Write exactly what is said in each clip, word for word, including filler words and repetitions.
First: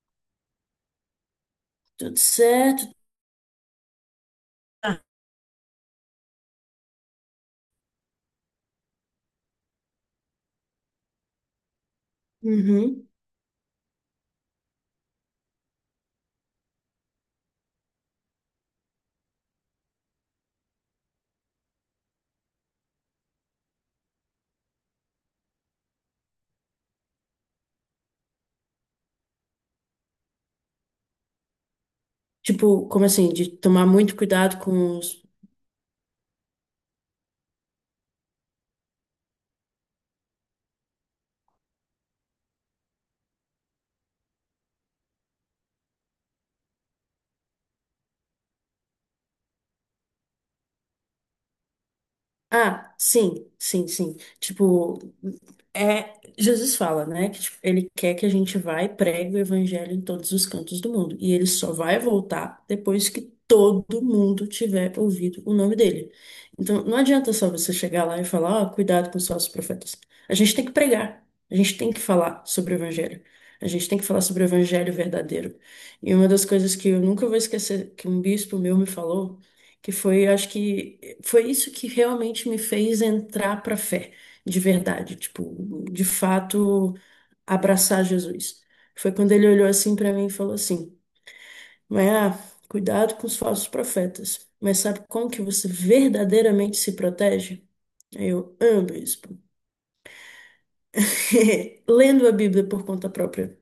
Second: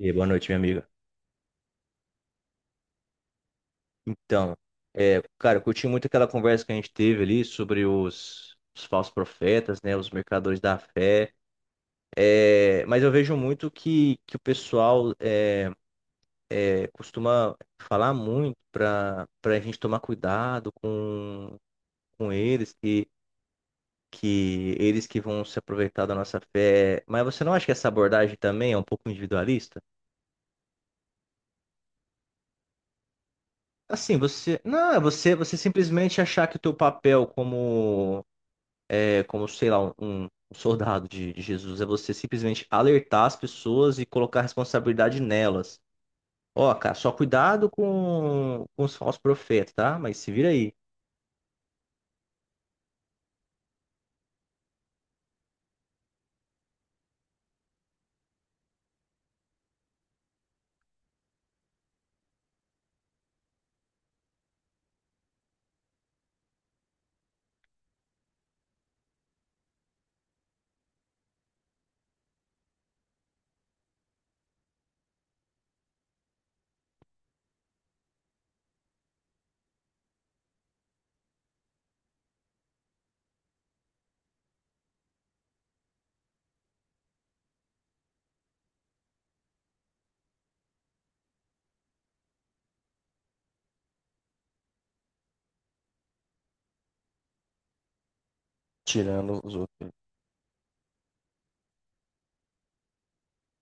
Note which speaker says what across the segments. Speaker 1: E aí, boa noite, minha amiga.
Speaker 2: Tudo certo.
Speaker 1: Então, é, cara, eu curti muito aquela conversa que a gente teve ali sobre os, os falsos profetas, né, os mercadores da fé. É, mas
Speaker 2: Uhum.
Speaker 1: eu vejo muito que, que o pessoal é, é, costuma falar muito para para a gente tomar cuidado com, com eles, que, que eles que vão se aproveitar da nossa fé. Mas você não acha que essa abordagem também é um pouco individualista?
Speaker 2: Tipo, como assim? De tomar muito
Speaker 1: Assim,
Speaker 2: cuidado
Speaker 1: você, não,
Speaker 2: com
Speaker 1: é
Speaker 2: os.
Speaker 1: você, você simplesmente achar que o teu papel como é como, sei lá, um, um soldado de, de Jesus. É você simplesmente alertar as pessoas e colocar a responsabilidade nelas. Ó, cara, só cuidado com, com os falsos profetas, tá? Mas se vira aí.
Speaker 2: Ah, sim, sim, sim. Tipo, é, Jesus fala, né, que tipo, ele quer que a gente vá e pregue o evangelho em todos os cantos do mundo. E ele só vai voltar depois que todo mundo tiver ouvido o nome dele. Então, não adianta só você chegar lá e falar, ó, cuidado com os falsos profetas. A gente tem que pregar. A gente tem que falar sobre o evangelho. A gente tem que falar sobre o evangelho verdadeiro. E uma das coisas que eu nunca vou esquecer que um bispo meu me falou que foi, acho que foi isso que realmente me fez entrar para a fé, de verdade, tipo, de fato, abraçar Jesus. Foi quando ele olhou assim para mim e falou assim: "Mas ah, cuidado com os falsos profetas. Mas sabe como que você verdadeiramente se protege?" Aí eu amo isso.
Speaker 1: Tirando os outros.
Speaker 2: Lendo a Bíblia por conta própria.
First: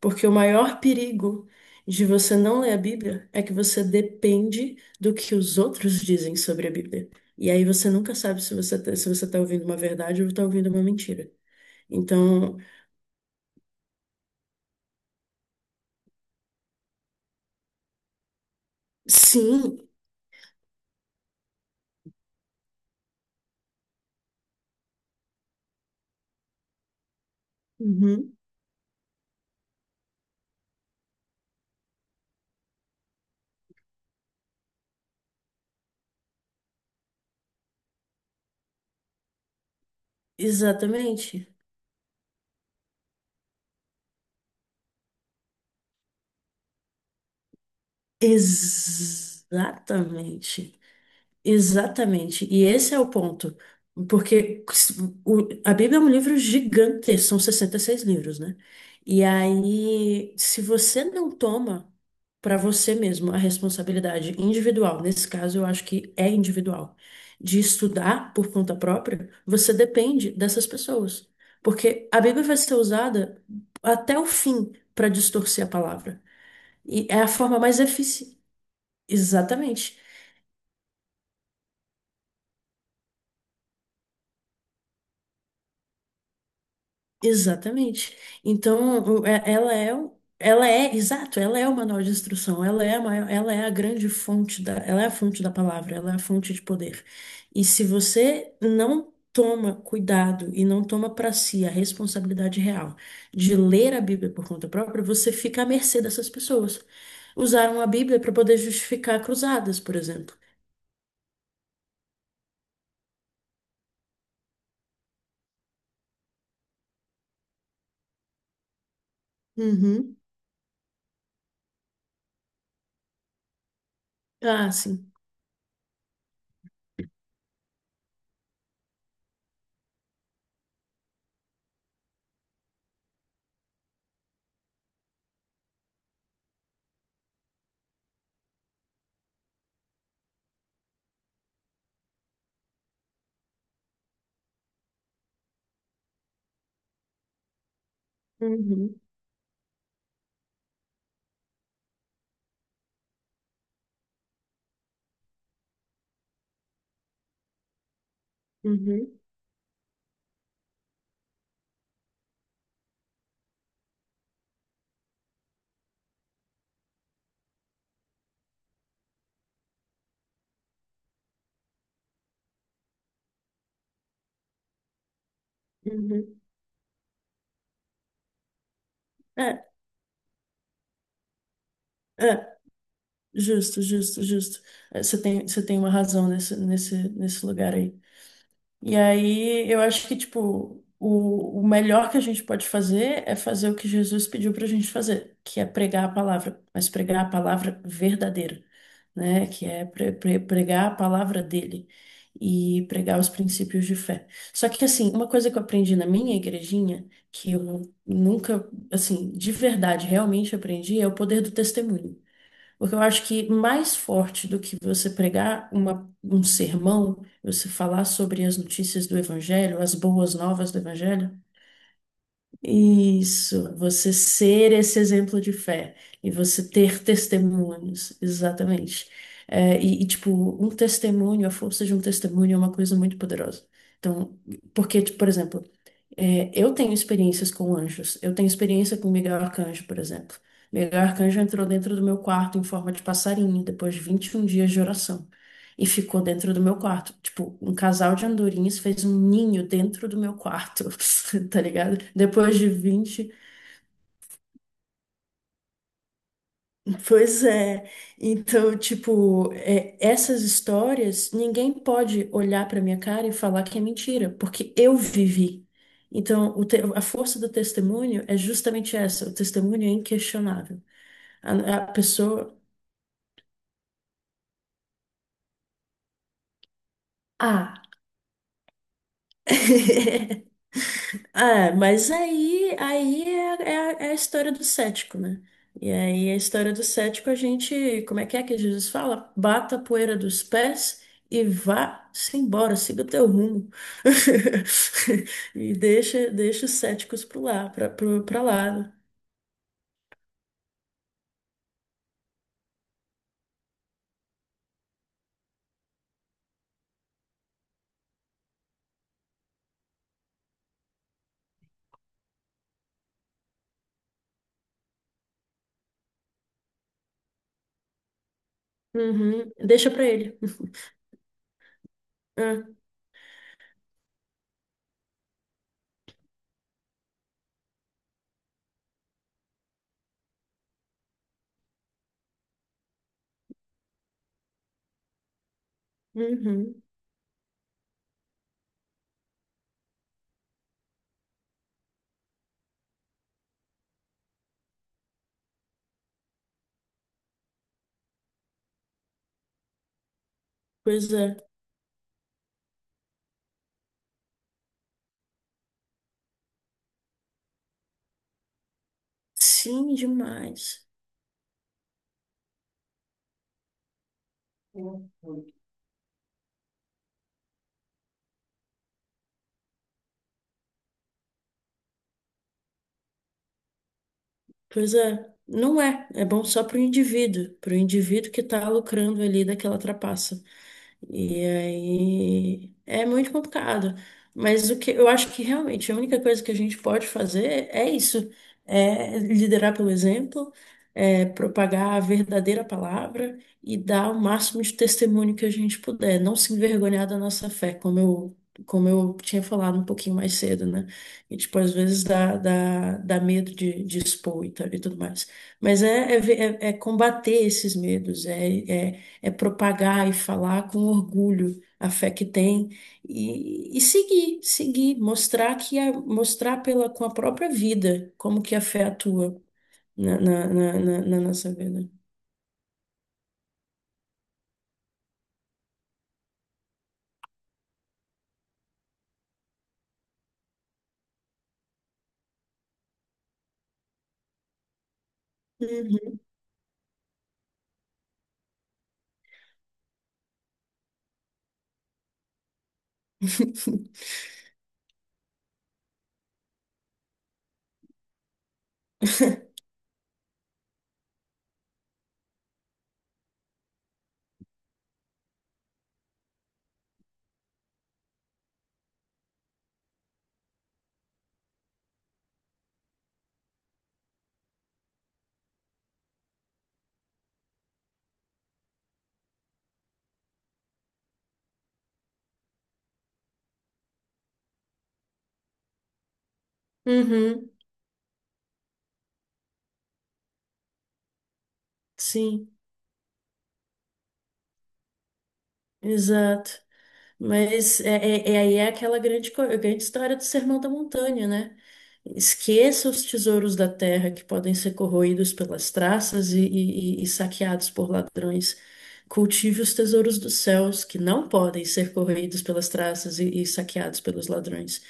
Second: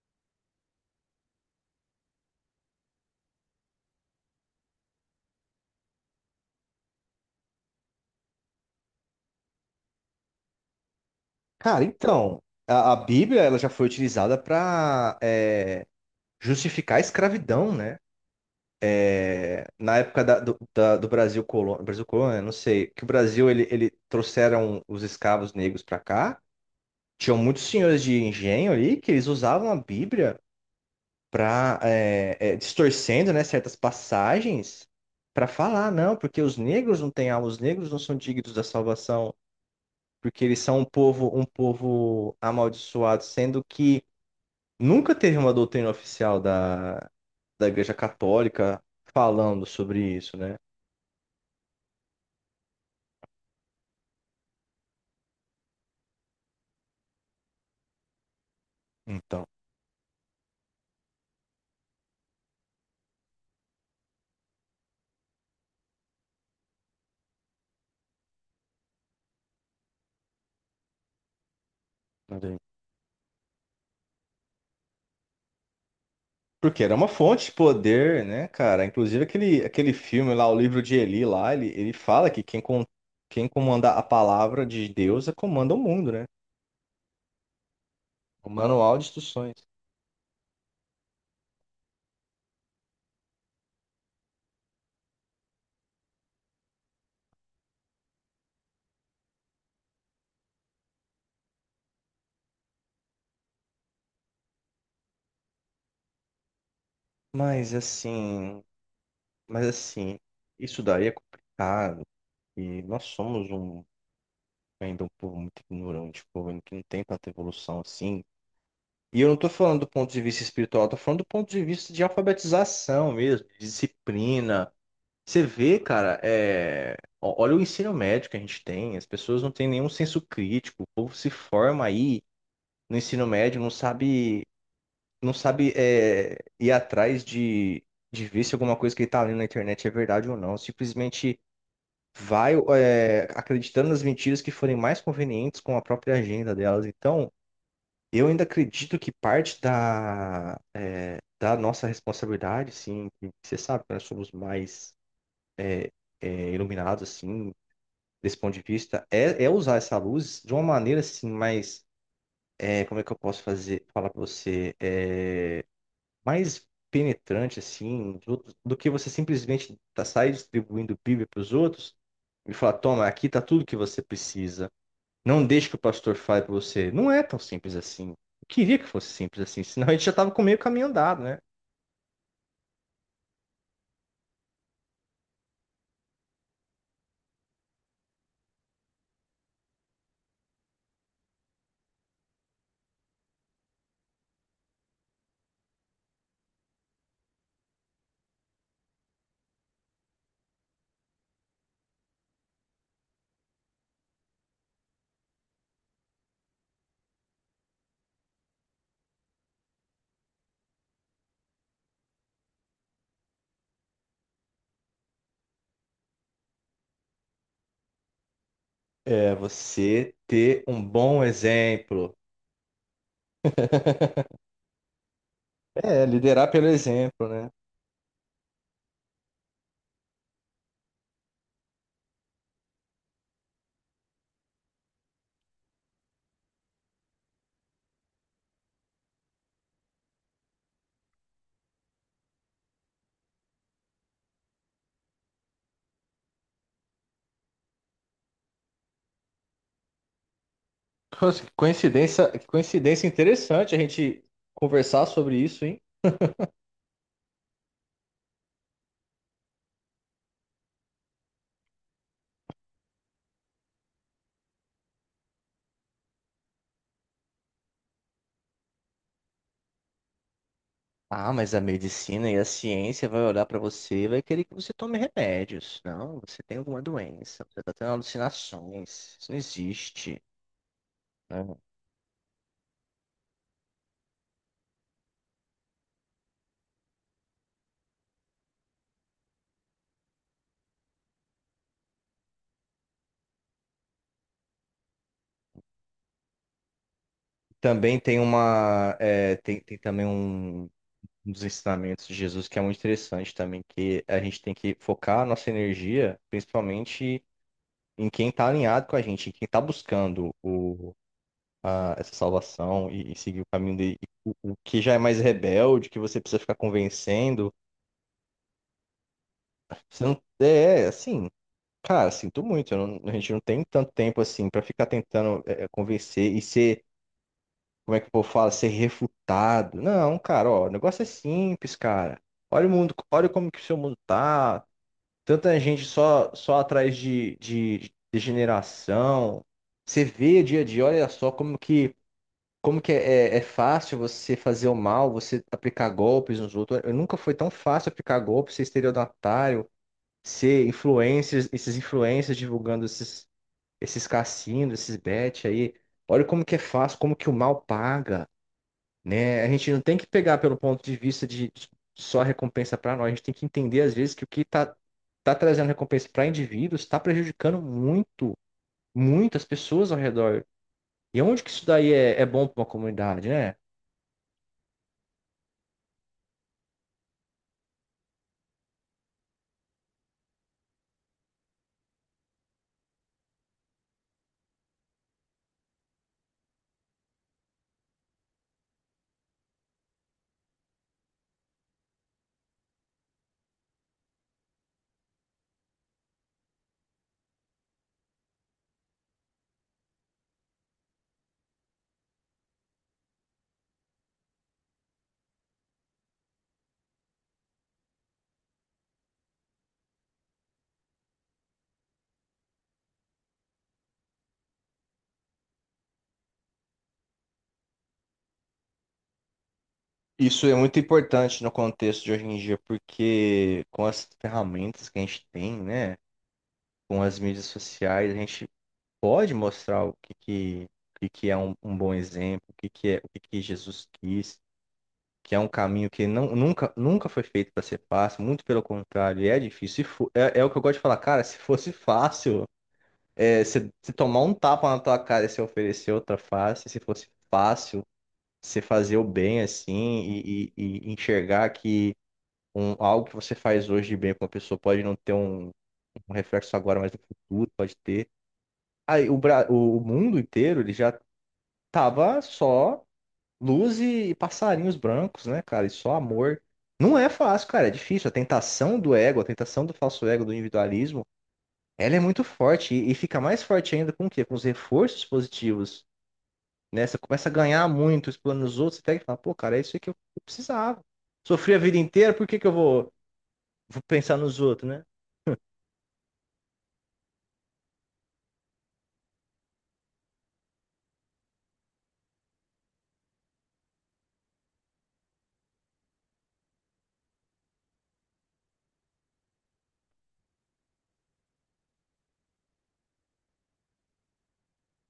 Speaker 2: Porque o maior perigo de você não ler a Bíblia é que você depende do que os outros dizem sobre a Bíblia. E aí você nunca sabe se você tá, se você está ouvindo uma verdade ou está ouvindo uma mentira.
Speaker 1: Cara, então,
Speaker 2: Então,
Speaker 1: a, a Bíblia ela já foi utilizada para justificar a escravidão, né? É,
Speaker 2: sim,
Speaker 1: Na época da- do, da- do Brasil colônia, Brasil colônia, não sei, que o Brasil ele, ele trouxeram os escravos negros para cá. Tinham muitos senhores de
Speaker 2: uhum,
Speaker 1: engenho ali que eles usavam a Bíblia pra, é, é, distorcendo, né, certas passagens para falar, não, porque os negros não têm alma, os negros não são dignos da salvação, porque eles são um povo, um
Speaker 2: exatamente.
Speaker 1: povo amaldiçoado, sendo que nunca teve uma doutrina oficial da, da Igreja Católica falando sobre isso, né?
Speaker 2: Exatamente. Exatamente, e esse é o ponto, porque o- a Bíblia é um livro gigante, são sessenta e seis livros, né? E
Speaker 1: Então,
Speaker 2: aí, se você não toma para você mesmo a responsabilidade individual, nesse caso eu acho que é individual, de estudar por conta própria, você depende dessas pessoas, porque a Bíblia
Speaker 1: olha
Speaker 2: vai
Speaker 1: aí.
Speaker 2: ser usada até o fim para distorcer a palavra,
Speaker 1: Porque era
Speaker 2: e
Speaker 1: uma
Speaker 2: é a
Speaker 1: fonte de
Speaker 2: forma mais
Speaker 1: poder,
Speaker 2: eficiente.
Speaker 1: né, cara? Inclusive aquele, aquele
Speaker 2: Exatamente.
Speaker 1: filme lá, o livro de Eli lá, ele, ele fala que quem, com quem comanda a palavra de Deus comanda o mundo, né?
Speaker 2: Exatamente.
Speaker 1: O manual
Speaker 2: Então,
Speaker 1: de
Speaker 2: o- é-
Speaker 1: instruções.
Speaker 2: ela é, o- ela é, exato, ela é o manual de instrução, ela é a maior, ela é a grande fonte da, ela é a fonte da palavra, ela é a fonte de poder. E se você não toma cuidado e não toma para si a responsabilidade real de ler a Bíblia por conta própria, você fica à mercê dessas pessoas.
Speaker 1: Mas
Speaker 2: Usaram a Bíblia para poder
Speaker 1: assim,
Speaker 2: justificar
Speaker 1: mas
Speaker 2: cruzadas, por
Speaker 1: assim,
Speaker 2: exemplo.
Speaker 1: isso daí é complicado. E nós somos um ainda um povo muito ignorante, um povo que não tem tanta evolução assim. E eu não estou falando do ponto
Speaker 2: Uhum.
Speaker 1: de vista espiritual, eu tô falando do ponto de vista de alfabetização mesmo, de
Speaker 2: Ah,
Speaker 1: disciplina.
Speaker 2: sim.
Speaker 1: Você vê, cara, é... o- olha o ensino médio que a gente tem, as pessoas não têm nenhum senso crítico, o povo se forma aí no ensino médio, não sabe. Não sabe é, ir atrás de, de ver se alguma coisa que ele tá lendo na internet é verdade ou não. Simplesmente vai é, acreditando nas mentiras que forem mais convenientes com a própria agenda delas. Então, eu ainda acredito
Speaker 2: Uhum.
Speaker 1: que parte da, é, da nossa responsabilidade, sim, que você sabe que nós somos mais é, é, iluminados, assim, desse ponto de vista,
Speaker 2: Uhum.
Speaker 1: é, é usar essa luz de uma maneira, assim, mais... é, como é que eu posso fazer, falar pra você? É, mais penetrante, assim, dos outros, do que você simplesmente tá, sair distribuindo Bíblia para os outros e falar, toma, aqui tá tudo que você precisa. Não deixe que o pastor
Speaker 2: Uhum.
Speaker 1: fale para você. Não é tão simples assim. Eu queria que fosse simples assim,
Speaker 2: É,
Speaker 1: senão a gente já tava com meio caminho andado, né?
Speaker 2: é. Justo, justo, justo. Eh, Você tem, você tem uma razão nesse, nesse, nesse lugar aí. E aí, eu acho que, tipo, o, o melhor que a gente pode fazer é fazer o que Jesus pediu pra gente fazer, que é pregar a palavra, mas pregar a palavra verdadeira, né? Que é pre- pre- pregar a palavra dele e pregar os princípios de fé. Só que, assim, uma coisa que eu aprendi na minha igrejinha, que eu nunca, assim, de verdade, realmente aprendi, é o poder do testemunho. Porque eu acho que mais forte do que você pregar uma- um sermão, você falar sobre as notícias do
Speaker 1: É
Speaker 2: Evangelho, as
Speaker 1: você
Speaker 2: boas
Speaker 1: ter
Speaker 2: novas do
Speaker 1: um bom
Speaker 2: Evangelho,
Speaker 1: exemplo.
Speaker 2: isso, você ser esse exemplo de fé
Speaker 1: É,
Speaker 2: e
Speaker 1: liderar pelo
Speaker 2: você ter
Speaker 1: exemplo, né?
Speaker 2: testemunhos, exatamente. É, e, e, tipo, um testemunho, a força de um testemunho é uma coisa muito poderosa. Então, porque, tipo, por exemplo, é, eu tenho experiências com anjos. Eu tenho experiência com Miguel Arcanjo, por exemplo. Miguel Arcanjo entrou dentro do meu quarto em forma de passarinho, depois de vinte e um dias de oração. E ficou dentro do meu quarto. Tipo, um casal de andorinhas fez um ninho dentro do meu quarto,
Speaker 1: Nossa, que
Speaker 2: tá ligado?
Speaker 1: coincidência, que
Speaker 2: Depois de
Speaker 1: coincidência
Speaker 2: vinte.
Speaker 1: interessante a gente conversar sobre isso, hein?
Speaker 2: Pois é. Então, tipo, é, essas histórias, ninguém pode olhar pra minha cara e falar que é mentira, porque eu vivi. Então, o te- a força do testemunho é justamente essa, o testemunho é inquestionável.
Speaker 1: Ah, mas a
Speaker 2: A, a
Speaker 1: medicina e a
Speaker 2: pessoa.
Speaker 1: ciência vai olhar para você e vai querer que você tome remédios. Não, você tem alguma doença, você está
Speaker 2: Ah!
Speaker 1: tendo alucinações. Isso não existe. Né?
Speaker 2: Ah, mas aí, aí é, é a é a história do cético, né? E aí a história do cético, a gente, como é que é que Jesus fala? Bata a poeira dos pés e vá-se embora, siga o teu rumo. E deixa, deixa os céticos pro lá, pra,
Speaker 1: Também tem
Speaker 2: pro, pra lá.
Speaker 1: uma, é, tem, tem também um, um dos ensinamentos de Jesus que é muito interessante também, que a gente tem que focar a nossa energia, principalmente em quem está alinhado com a gente, em quem está buscando o, a- essa salvação e, e seguir o caminho dele. O, o que já é mais rebelde, que você precisa ficar convencendo.
Speaker 2: Uhum, deixa
Speaker 1: Você
Speaker 2: pra
Speaker 1: não,
Speaker 2: ele.
Speaker 1: é, é, assim, cara, sinto
Speaker 2: É,
Speaker 1: muito. Eu não- a gente não tem tanto tempo assim pra ficar tentando é, é, convencer e ser, como é que o povo fala, ser refutado. Não, cara, ó, o negócio é simples, cara. Olha o mundo, olha como que o seu mundo tá. Tanta gente só, só
Speaker 2: uhum,
Speaker 1: atrás de, de, de degeneração. Você vê dia a dia, olha só como que, como que é, é é fácil você fazer o mal, você aplicar golpes nos outros. Nunca foi tão fácil aplicar golpes, ser estelionatário ser
Speaker 2: pois é.
Speaker 1: influencers, esses influencers divulgando esses, esses cassinos, esses bets aí. Olha como que é fácil, como que o mal paga, né? A gente não
Speaker 2: Sim,
Speaker 1: tem que pegar pelo ponto
Speaker 2: demais.
Speaker 1: de vista de de só recompensa para nós. A gente tem que entender às vezes que o que tá, tá trazendo recompensa para indivíduos está prejudicando muito, muitas pessoas ao redor. E onde que isso daí é, é bom para uma comunidade, né?
Speaker 2: Pois é, não é. É bom só para o indivíduo, para o indivíduo que está lucrando ali daquela trapaça. E aí é muito complicado. Mas o que eu acho que realmente a única coisa que a gente pode fazer é isso, é liderar pelo exemplo, é propagar a verdadeira palavra e dar o máximo de testemunho que a gente puder, não se envergonhar da nossa fé, como eu, como eu tinha falado um pouquinho mais cedo, né? E tipo, às vezes dá, dá, dá medo de, de expor e, tal, e tudo mais. Mas é, é, ver- é- é combater esses medos, é é é propagar e falar com orgulho a fé que tem e, e, seguir, seguir, mostrar que a, mostrar pela, com a própria vida como que a fé atua na,
Speaker 1: Isso
Speaker 2: na,
Speaker 1: é muito
Speaker 2: na, na- na
Speaker 1: importante no
Speaker 2: nossa vida.
Speaker 1: contexto de hoje em dia, porque com as ferramentas que a gente tem, né, com as mídias sociais, a gente pode mostrar o que, que, o que que é um, um bom exemplo, o que, que é, o que que Jesus quis, que é um caminho que
Speaker 2: Uhum.
Speaker 1: não, nunca, nunca foi feito para ser fácil, muito pelo contrário, é difícil. Se fo- é, é o que eu gosto de falar, cara, se fosse fácil, é, se, se tomar um tapa na tua cara e se oferecer outra face, se fosse fácil, você fazer o bem assim e, e- e enxergar que um, algo que você faz hoje de bem com uma pessoa pode não ter um um reflexo agora, mas no futuro pode ter. Aí, o, Bra- o o mundo inteiro ele já tava só luz e passarinhos brancos, né, cara? E só amor. Não é fácil, cara, é difícil. A tentação do ego, a tentação do falso ego, do individualismo, ela é muito forte e, e fica mais forte ainda com o quê? Com os reforços positivos, né? Você começa a
Speaker 2: Uhum.
Speaker 1: ganhar muito, explorando os outros, você pega e fala, pô, cara, é isso aí que eu eu precisava. Sofri a vida inteira, por que que eu
Speaker 2: Sim,
Speaker 1: vou, vou pensar nos outros, né?
Speaker 2: exato. Mas é, é, é- aí é aquela grande, co- grande história do Sermão da Montanha, né? Esqueça os tesouros da terra que podem ser corroídos pelas traças e, e- e- saqueados por ladrões. Cultive os tesouros dos céus que não podem ser corroídos pelas traças e, e saqueados pelos ladrões.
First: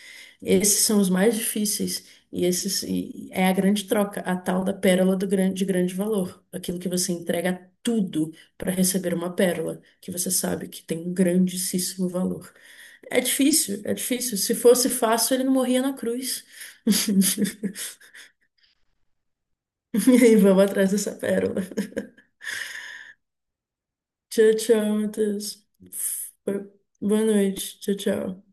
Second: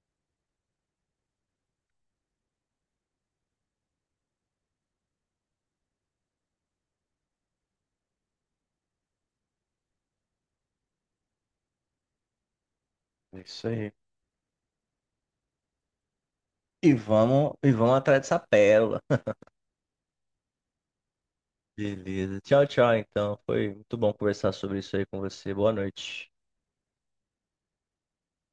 Speaker 2: Esses são os mais difíceis e esses e é a grande troca, a tal da pérola do grande, de grande valor, aquilo que você entrega tudo para receber uma pérola que você sabe que tem um grandíssimo valor. É
Speaker 1: É isso
Speaker 2: difícil,
Speaker 1: aí.
Speaker 2: é difícil. Se fosse fácil, ele não morria na cruz.
Speaker 1: E vamos, e vamos atrás dessa pérola.
Speaker 2: E aí, vamos atrás dessa pérola.
Speaker 1: Beleza. Tchau, tchau, então. Foi muito bom conversar
Speaker 2: Tchau,
Speaker 1: sobre
Speaker 2: tchau,
Speaker 1: isso aí com
Speaker 2: Matheus.
Speaker 1: você. Boa noite.
Speaker 2: Boa noite. Tchau, tchau.